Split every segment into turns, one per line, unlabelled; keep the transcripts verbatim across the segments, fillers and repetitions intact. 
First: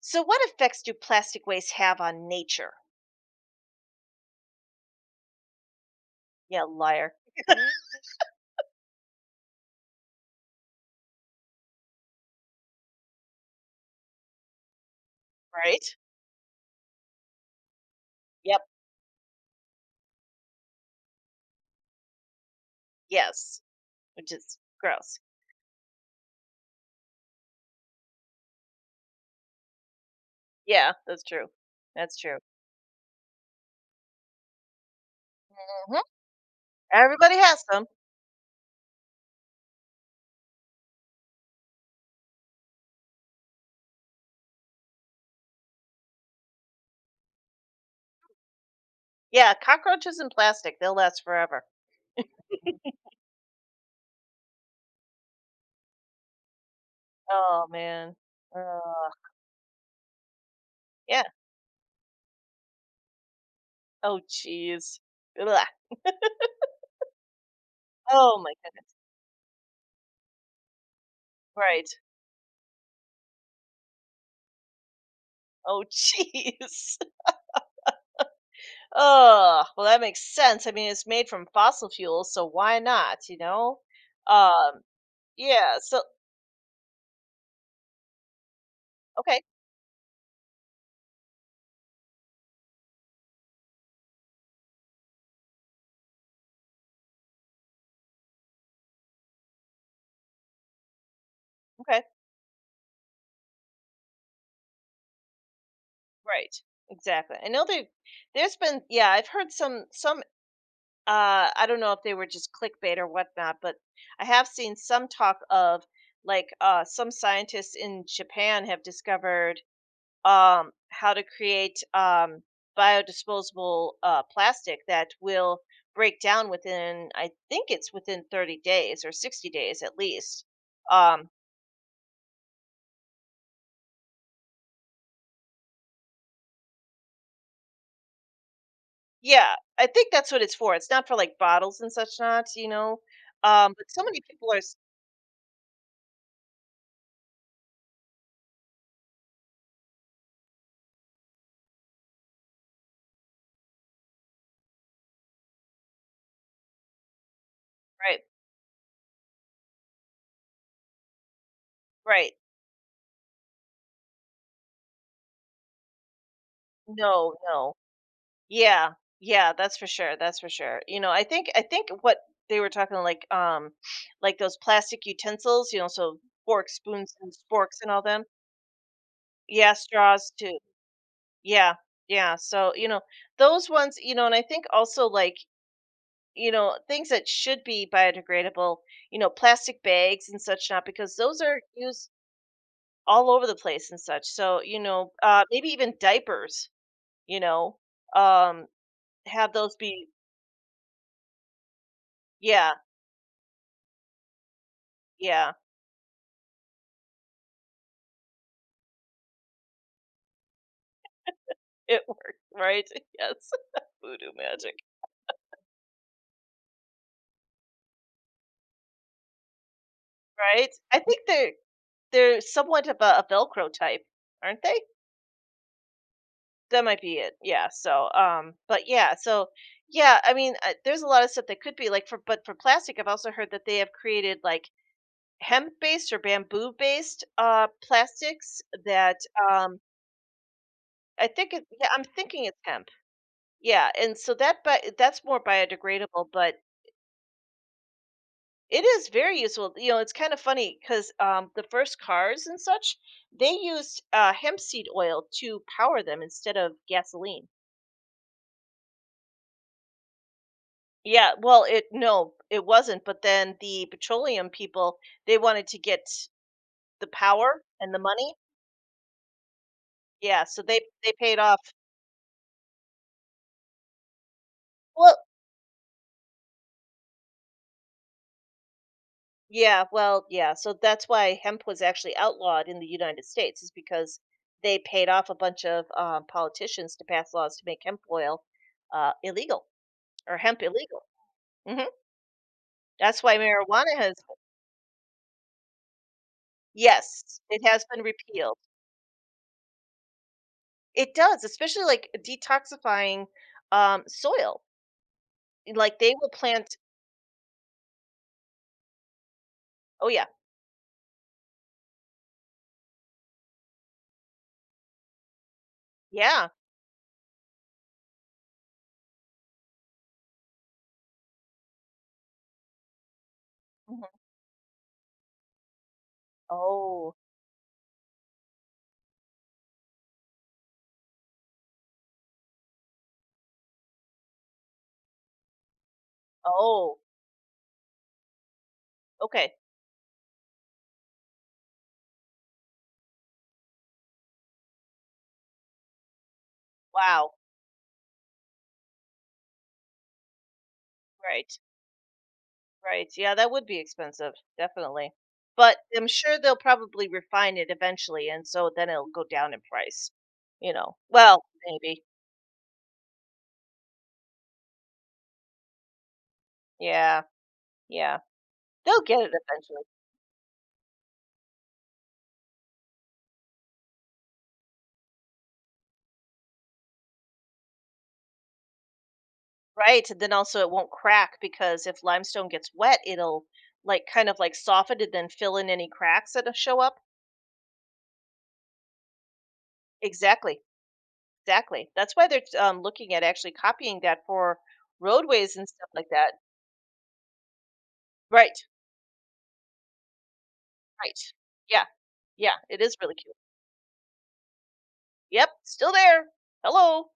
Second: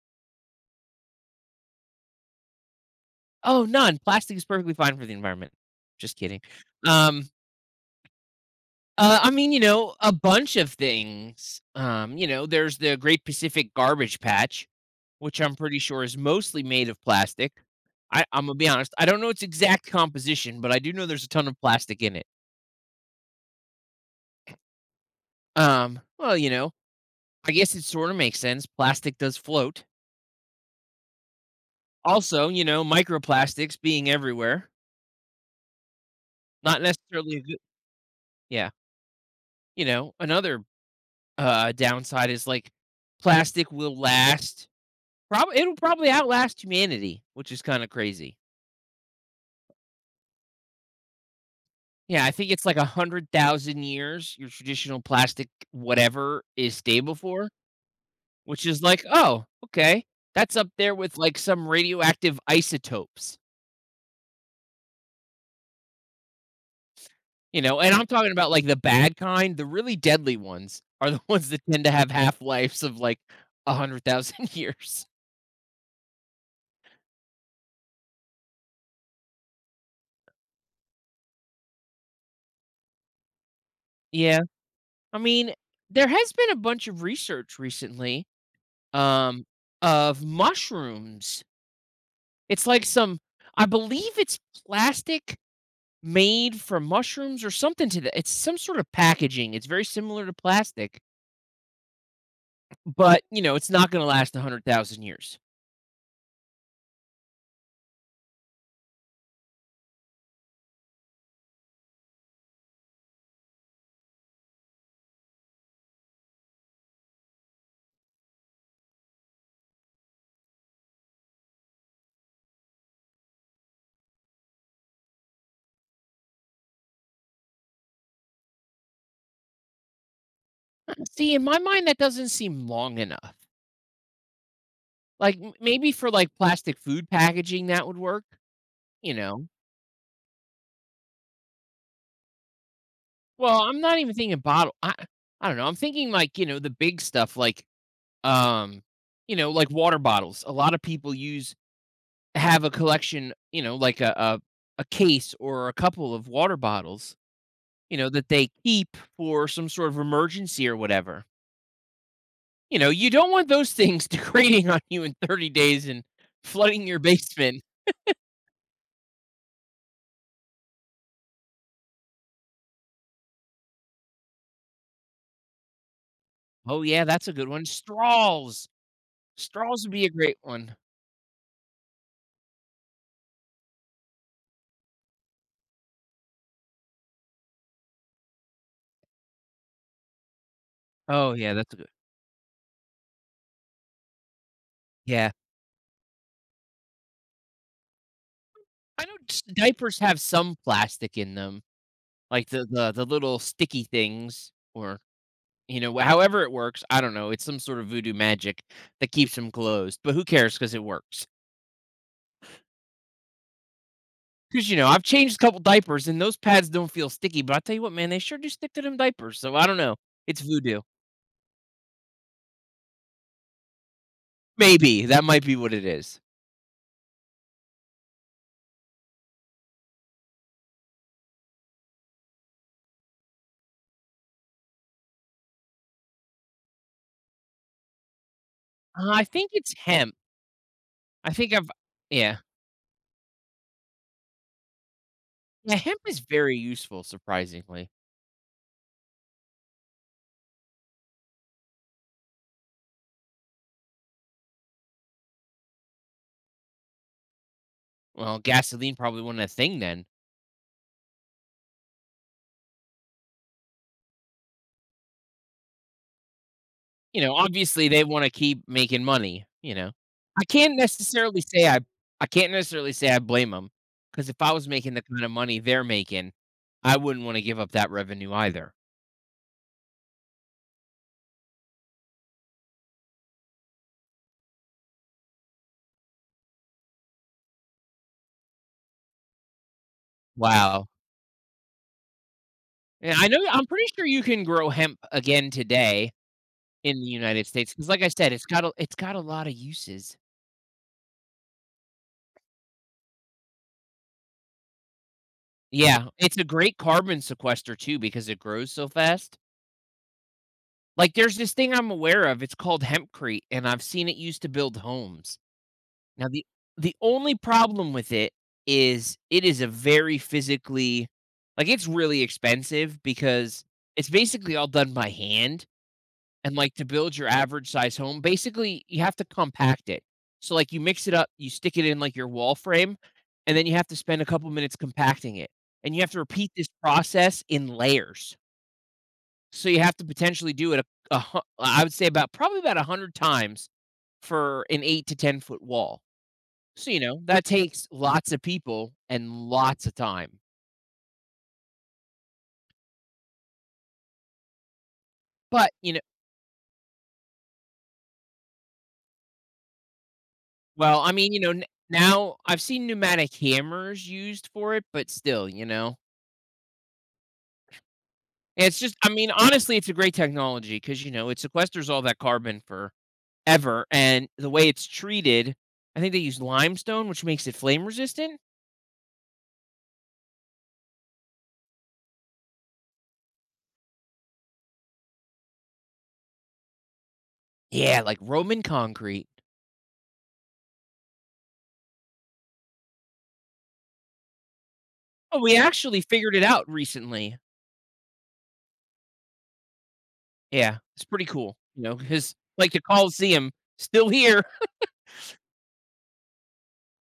So, what effects do plastic waste have on nature?
Oh, none. Plastic is perfectly fine for the environment. Just kidding.
Yeah, liar.
Um, uh, I mean, you know, a bunch of things. Um, you know, there's the Great Pacific Garbage Patch, which I'm pretty
Right?
sure is mostly made of plastic. I, I'm gonna
Yep.
be honest. I don't know its exact composition, but I do know there's a ton of plastic in it.
Yes. Which is gross.
Um, well, you know, I guess it sort of makes sense. Plastic does float.
Yeah, that's true. That's true.
Also, you know, microplastics being everywhere.
Mhm.
Not
Everybody
necessarily a good.
has some.
Yeah, you know, another uh, downside is like plastic will last. Probably it'll probably outlast humanity, which is kind of crazy.
Yeah, cockroaches and plastic, they'll last forever.
Yeah, I think it's like a hundred thousand years your traditional plastic whatever is stable for,
Oh, man.
which is like,
Ugh.
oh, okay, that's up there with
Yeah.
like some radioactive isotopes,
Oh, jeez. Blah.
you know. And I'm talking
Oh,
about
my
like the
goodness.
bad kind, the really deadly ones are the ones that tend
Right.
to have half lives of like a hundred thousand years.
Oh, jeez. Oh. Well, that makes sense. I mean, it's made from fossil fuels, so why not, you know?
Yeah,
Um,
I mean,
yeah. So,
there has been a bunch of research recently
okay.
um, of mushrooms. It's like some I believe it's plastic made from mushrooms or something to that. It's some sort of packaging. It's very similar to plastic,
Okay.
but, you know, it's not gonna last one hundred thousand years.
Right. Exactly. I know they There's been, yeah, I've heard some some. uh I don't know if they were just clickbait or whatnot, but I have seen some talk of, like, uh some scientists in Japan have discovered, um how to create, um biodisposable, uh plastic that will break down within, I think it's within, thirty days or sixty days at least.
Uh,
Um
see, in my mind, that doesn't seem long enough. Like, m maybe for, like, plastic food packaging, that would work, you know?
yeah, I think that's what it's for. It's not for like bottles and such not, you know.
Well,
Um,
I'm
but
not
so
even
many
thinking
people are.
bottle I I don't know, I'm thinking, like, you know, the big stuff like, um, you know, like water bottles. A lot of people use have a collection, you know, like a a a case or a couple of water bottles, you know,
Right,
that they keep for some sort of emergency or whatever.
right.
You know, you don't want those things degrading on you in thirty days and flooding your
No,
basement.
no. Yeah, yeah, that's for sure, that's for sure. You know, I think I think what they were talking, like, um like those plastic utensils, you know, so forks,
Oh, yeah,
spoons
that's a
and
good one.
sporks and all them.
Straws.
Yeah,
Straws would be a
straws
great
too.
one.
Yeah. Yeah. So, you know, those ones, you know, and I think also, like, you know, things that should be biodegradable, you know, plastic bags and such not because
Oh,
those
yeah,
are
that's a good
used all over the place and such. So, you know,
yeah.
uh maybe even diapers, you know. Um
I know s
Have those
diapers
be
have some plastic in them, like the
Yeah,
the the little sticky things or
yeah,
you know, however it works, I don't know, it's some sort of voodoo magic that keeps them closed, but who cares? Because it works.
it worked, right? Yes, voodoo
Because
magic,
you know, I've changed a couple diapers and those pads don't feel sticky, but I tell you what, man, they sure do stick to them diapers, so I don't know. It's
right?
voodoo.
I think they're they're somewhat of a a Velcro type, aren't they?
Maybe, that might be what it is.
That might be it, yeah, so, um, but yeah, so, yeah, I mean, uh, there's a lot of stuff that could be, like, for but for plastic, I've also heard that they have created, like, hemp-based or bamboo-based, uh, plastics
Uh,
that,
I think it's
um,
hemp.
I
I think
think it
I've
yeah, I'm
yeah.
thinking it's hemp, yeah, and so that but that's more
Yeah, hemp is
biodegradable,
very
but
useful, surprisingly.
it is very useful. You know, it's kind of funny because, um, the first cars and such, they used, uh, hemp seed oil to power them instead of gasoline.
Well, gasoline probably wasn't a thing then.
Yeah, well, it no, it wasn't. But then the petroleum people, they wanted to get the
You know,
power
obviously,
and the
they wanna
money.
keep making money, you know?
Yeah,
I
so
can't
they they paid
necessarily
off.
say I I can't necessarily say I blame them, because if I was making the
Well,
kind of money they're making, I wouldn't wanna give up that revenue either.
yeah, well, yeah. So that's why hemp was actually outlawed in the United States, is because they paid off a bunch of, um, politicians to pass laws to make hemp oil, uh, illegal, or hemp
Wow.
illegal. Mhm.
Yeah,
That's
I
why
know I'm pretty
marijuana
sure
has.
you can grow hemp again today in the
Yes,
United
it
States,
has
because like
been
I said, it's
repealed.
got a it's got a lot of uses.
It does, especially, like, detoxifying, um, soil. Like,
Yeah,
they will
it's a
plant.
great carbon sequester too because it grows so fast.
Oh, yeah.
Like, there's this thing I'm aware of, it's called hempcrete, and I've seen it used to build homes. Now the
Yeah.
the only problem with it is it is a very physically like, it's really expensive because
Mhm.
it's basically all done by hand, and, like, to
Oh.
build your average size home, basically, you have to compact it. So, like, you mix it up, you stick it in, like, your wall frame, and then you have to spend a couple minutes compacting it, and you have to repeat this
Oh,
process in layers.
okay.
So you have to potentially do it a a hu I would say about probably about one hundred times for an eight to ten foot wall. So, you know,
Wow.
that takes lots of people and lots of time.
Right, right. Yeah, that would be expensive, definitely.
But,
But
you know
I'm sure they'll probably refine it eventually, and so then it'll go down in price, you know?
well, I mean, you
Well,
know, n
maybe.
now I've seen pneumatic hammers used for it, but still, you know?
Yeah, yeah.
It's just
They'll
I
get
mean,
it
honestly,
eventually.
it's a great technology because you know, it sequesters all that carbon forever, and the way it's treated I think they use limestone, which makes it flame resistant?
Right, and then also it won't crack because if limestone gets wet, it'll, like, kind of, like, soften and then fill in any cracks that show up.
Yeah, like Roman concrete.
Exactly, exactly. That's why they're, um, looking at actually copying that for
Oh,
roadways
we
and stuff
actually
like that.
figured it out recently.
Right,
Yeah, it's
right.
pretty cool, you
Yeah,
know, because
yeah.
like,
It
the
is really cute.
Colosseum, still here.
Yep, still there. Hello.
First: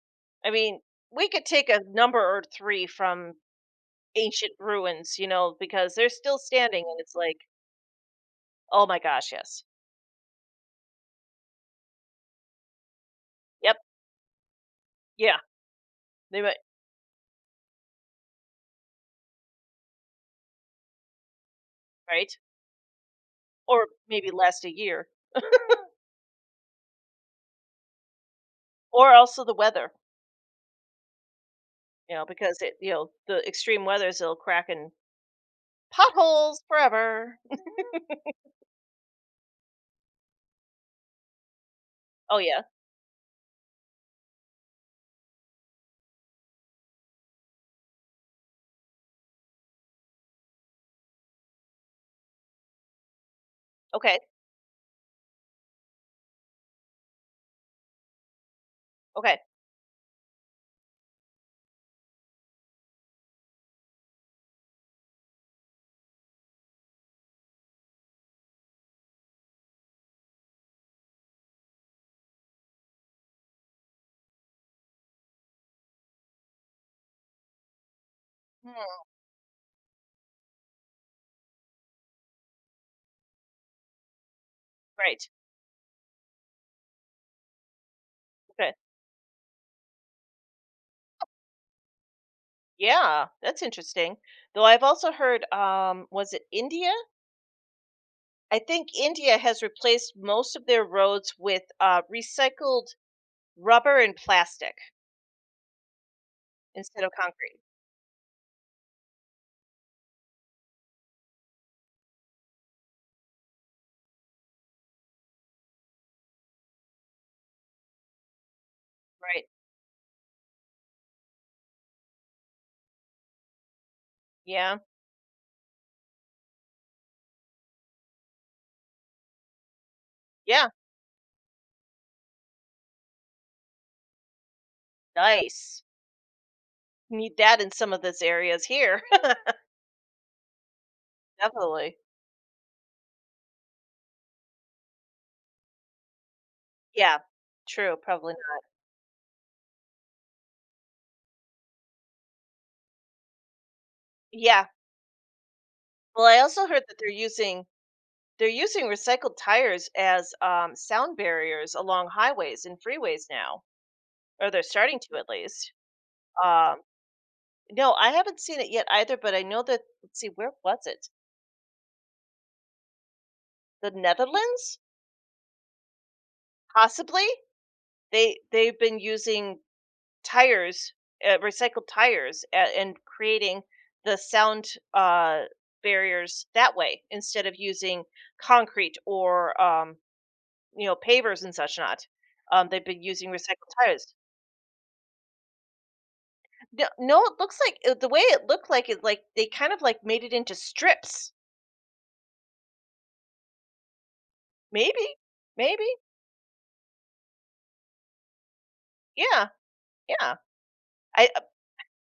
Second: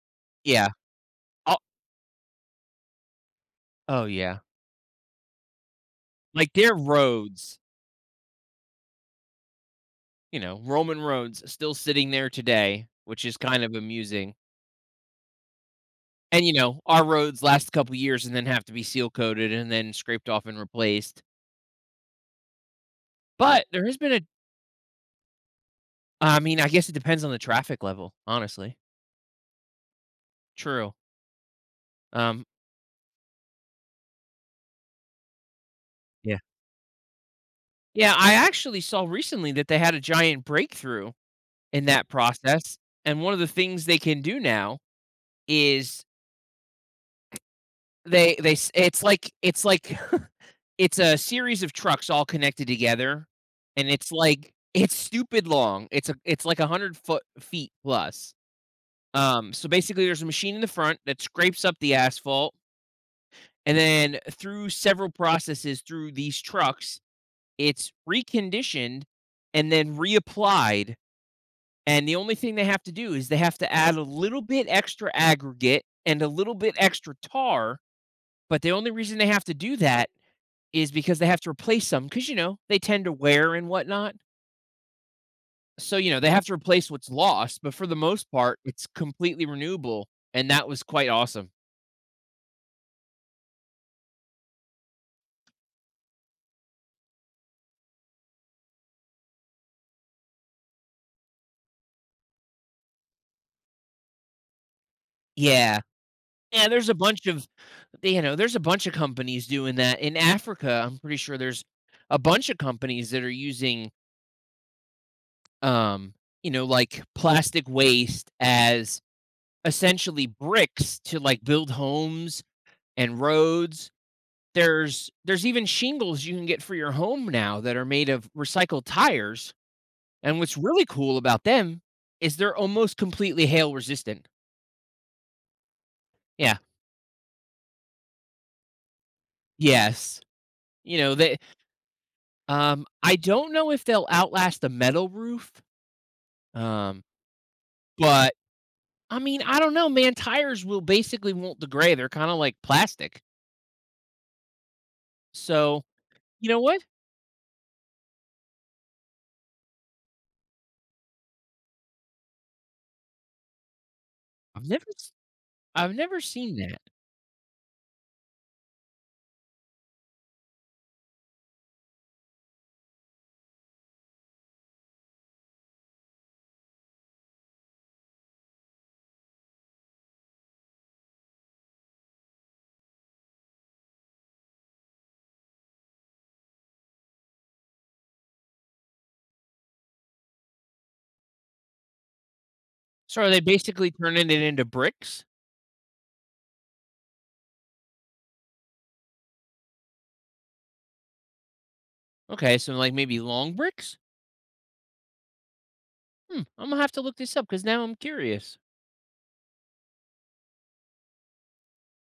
I
Yeah.
mean, we could
Oh
take a number or three from
oh, yeah.
ancient ruins, you know, because they're still
Like, their
standing, and it's like,
roads,
oh my gosh, yes.
you know, Roman roads still sitting there today, which is kind of
Yep.
amusing,
Yeah. They
and, you
might.
know, our roads last a couple years and then have to be seal coated and then scraped off and replaced,
Right.
but there
Or
has been a
maybe last a year,
I mean, I guess it depends on the traffic level, honestly.
or also the weather,
True.
you know,
Um,
because it, you know, the extreme weathers, it'll crack in
yeah.
potholes forever.
Yeah, I actually saw recently that they had a giant breakthrough in that
Oh yeah.
process, and one of the things they can do now is They they it's like it's like it's a series of trucks all connected together, and it's
Okay.
like it's stupid long. It's a it's like one hundred foot feet plus.
Okay.
Um, so basically there's a machine in the front that scrapes up the asphalt, and then through several processes through these trucks, it's reconditioned and then reapplied. And the only thing they have to do is they have to add a little bit extra aggregate and a little bit extra tar. But the only
Hmm,
reason they have to do that is because they have to replace some because you know they tend to wear and whatnot.
right.
So you know they have to replace what's lost, but for the most part,
Okay.
it's completely renewable, and that was quite awesome.
Yeah, that's interesting. Though I've also heard, um, was it India? I think India has replaced most of their roads with, uh, recycled rubber and plastic
Yeah, yeah. There's a
instead of
bunch of
concrete.
you know there's a bunch of companies doing that in Africa. I'm pretty sure there's a bunch of companies that are using um you know like plastic waste as
Right.
essentially bricks to like build homes and roads
Yeah.
There's there's even shingles you can get for your home now that are made of recycled tires, and what's
Yeah.
really cool about them is they're almost completely hail resistant.
Nice.
Yeah.
Need that in some of those areas here.
Yes. You know, they
Definitely.
um, I don't know if they'll outlast the metal roof, um,
Yeah. True.
but
Probably.
I mean, I don't know, man, tires will basically won't degrade, they're kinda like plastic.
Yeah.
So,
Well, I
you know
also
what?
heard that they're using they're using recycled tires as, um, sound barriers along highways and freeways now, or they're
I've never
starting
s
to at least.
I've never seen that.
Um, no, I haven't seen it yet either, but I know that. Let's see, where was it? The Netherlands, possibly. They they've been using tires, uh, recycled tires, a and creating the sound, uh, barriers that way instead of using concrete, or um, you know, pavers and such not. Um, they've been
So are
using
they
recycled
basically
tires.
turning it into bricks?
No, no, it looks like, uh, the way it looked like it, like they kind of, like, made it into strips.
Okay, so, like, maybe long bricks?
Maybe, maybe,
Hmm, I'm gonna have to look this up because now I'm curious.
yeah, yeah. I uh,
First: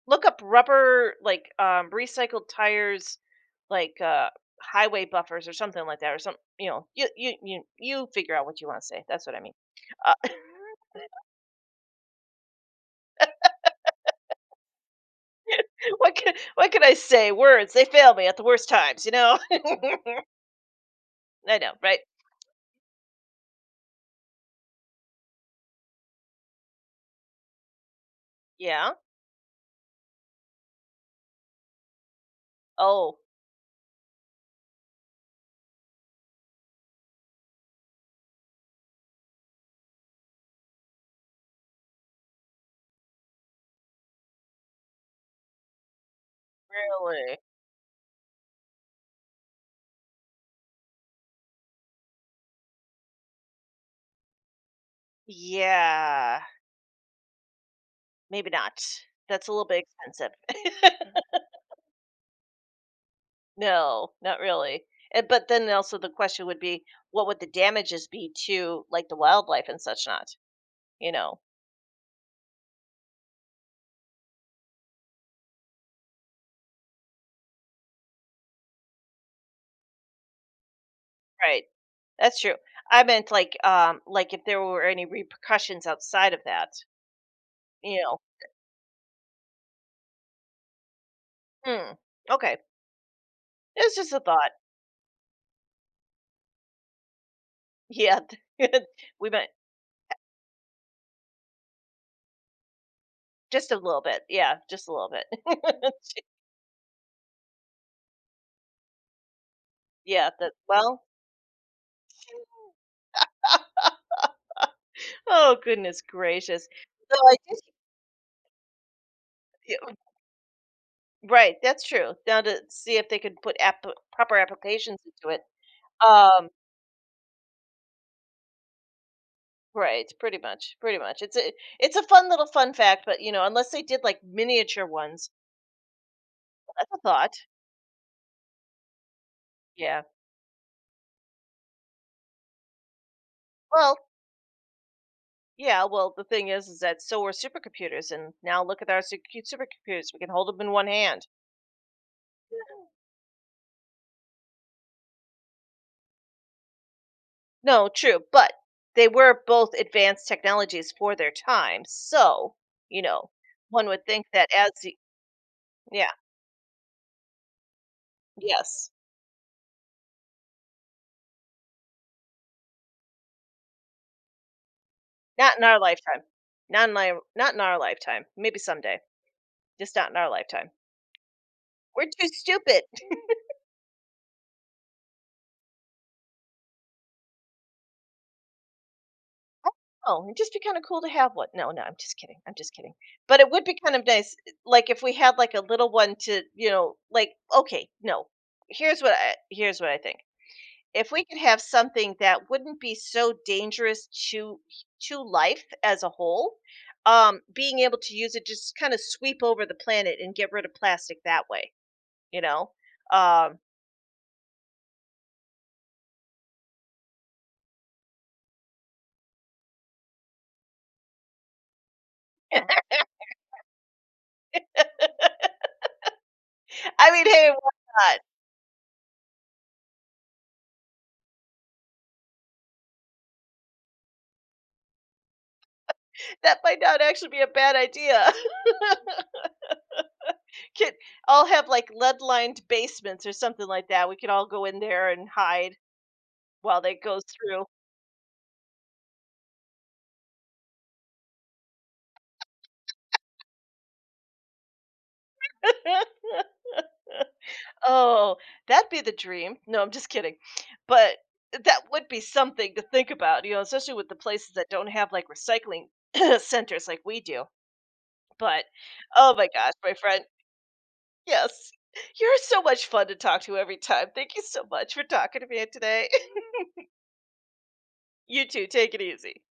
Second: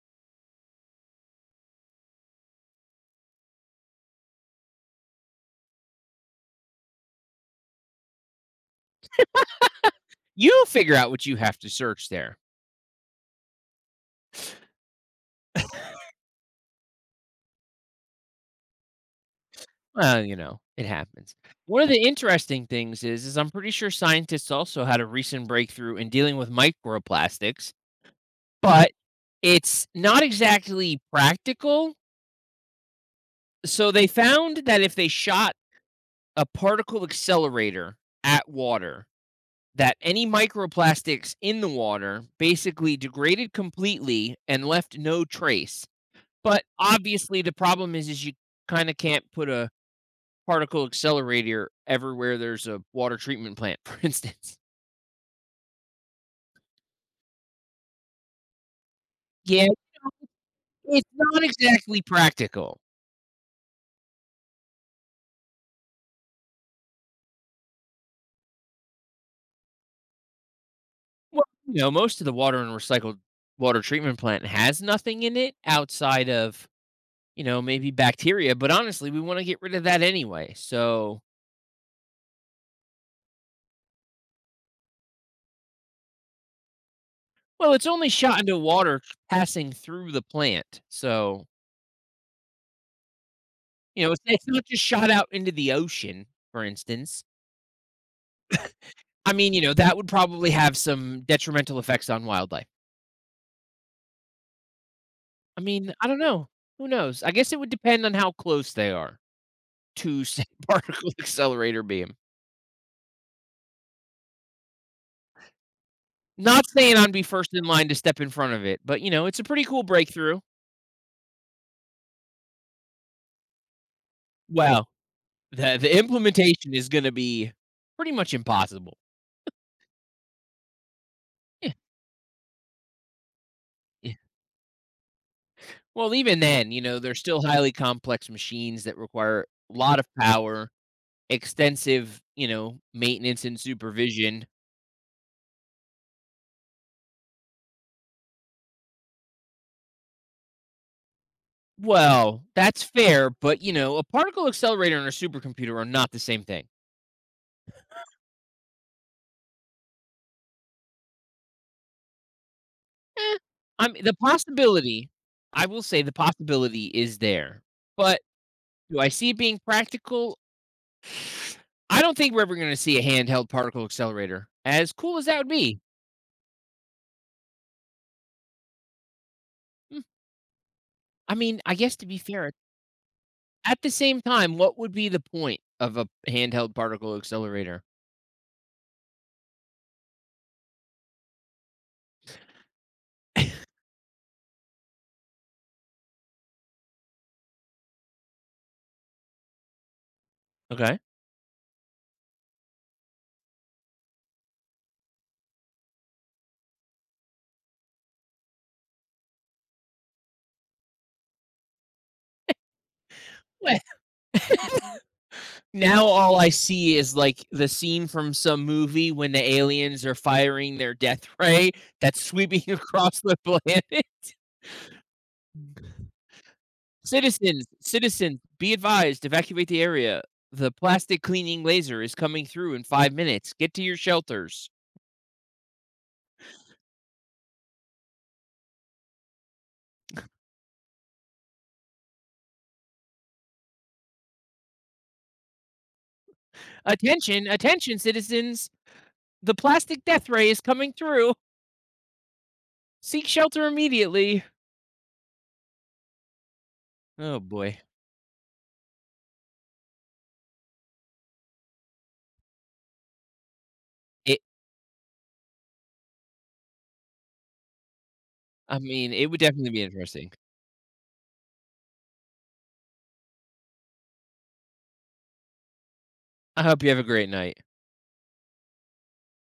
Look up rubber, like, um recycled tires, like, uh highway buffers or something like that, or some. You know, you you you you figure out what you want to say. That's what I mean. Uh,
You figure out what you have to search there.
what can what can I say? Words they fail me at the worst times. You know.
Well, you know, it happens.
I know,
One of
right?
the interesting things is, is I'm pretty sure scientists also had a recent breakthrough in dealing with microplastics, mhm, but
Yeah.
it's not exactly practical.
Oh,
So they found that if they shot a particle accelerator at water, that any microplastics in the water basically degraded completely and left no trace. But
really?
obviously the problem is is you kinda can't put a particle accelerator everywhere there's a water treatment plant, for instance.
Yeah, maybe not. That's a little
Yeah,
bit expensive.
it's not exactly practical.
No, not really. Eh, but then also the question would be, what would the damages be to like the wildlife and such not? You know,
Well, you know, most of the water and recycled water treatment plant has nothing in it outside of, you know, maybe bacteria, but honestly, we wanna get rid of that anyway, so
right? That's true. I meant, like, um, like if there were any repercussions outside of that.
well, it's
You
only
know,
shot into water passing through the plant, so,
hmm. Okay, it's
you
just
know,
a
it's it's
thought.
not just shot out into the ocean, for instance.
Yeah, we
I
might
mean, you know, that would probably have some detrimental effects on wildlife.
just a little bit. Yeah, just a little bit.
I mean, I don't know. Who knows? I guess it would depend on how close they are to
yeah.
say
That well.
particle accelerator beam.
Oh, goodness
Not
gracious.
saying I'd
So
be
I
first
guess,
in line to step in front of it, but you know, it's a pretty
y
cool breakthrough.
right, that's true. Now to see if they could put, app proper
Well,
applications into it.
the the
Um,
implementation is going to be pretty much impossible.
right, pretty much, pretty much. It's a
Yeah,
it's a fun little fun fact, but, you know, unless they did,
yeah.
like, miniature ones,
Well, even then, you
that's a
know, they're
thought.
still highly complex machines that require a lot
Yeah.
of power, extensive, you know, maintenance and
Well,
supervision.
yeah, well, the thing is is that so are supercomputers, and now look at our su supercomputers, we can hold them in one hand.
Well, that's fair, but, you know, a particle accelerator and a supercomputer are not the same thing.
No, true, but they were both advanced technologies for their time, so, you know,
Eh,
one
I'm
would
the
think that as.
possibility I will say
Yeah.
the possibility is there, but
Yes.
do I see it being practical? I don't think we're ever gonna see a handheld particle accelerator, as cool as that would
Not in our
be.
lifetime. Not in our not in our lifetime. Maybe someday. Just
Mm,
not in our lifetime.
I mean, I guess
We're
to be
too
fair,
stupid.
at the same time, what would be the point of a handheld particle accelerator?
Oh, it'd just be kinda cool to have one. No, no, I'm just kidding. I'm just kidding. But it would be kind of nice, like, if we had, like, a little one to, you know, like okay, no. Here's what I here's what I think.
Okay.
If we could have something that wouldn't be so dangerous to to life as a whole, um, being able to use it, just kinda sweep over the planet and get rid of plastic that way. You know? Um,
Now all I see is like the scene from some movie when the aliens are firing their death ray that's sweeping across the planet.
I mean, hey,
Citizens,
why not?
citizens, be advised, evacuate the area. The plastic cleaning laser is coming through in five minutes. Get to your shelters.
That might not actually be a bad idea. Could all have, like, lead-lined basements or something like that. We could all go in there and hide while that goes
Attention,
through.
attention, citizens. The plastic death ray is coming through. Seek shelter immediately. Oh boy.
Oh, that'd be the dream. No, I'm just kidding. But that would be something to think about, you know, especially with the
It
places that don't have, like, recycling centers like we do. But,
I mean, it
oh
would
my
definitely
gosh,
be
my friend.
interesting.
Yes. You're so much fun to talk to every time. Thank you so much for talking to me today.
I hope you have a great night.
You too. Take it easy.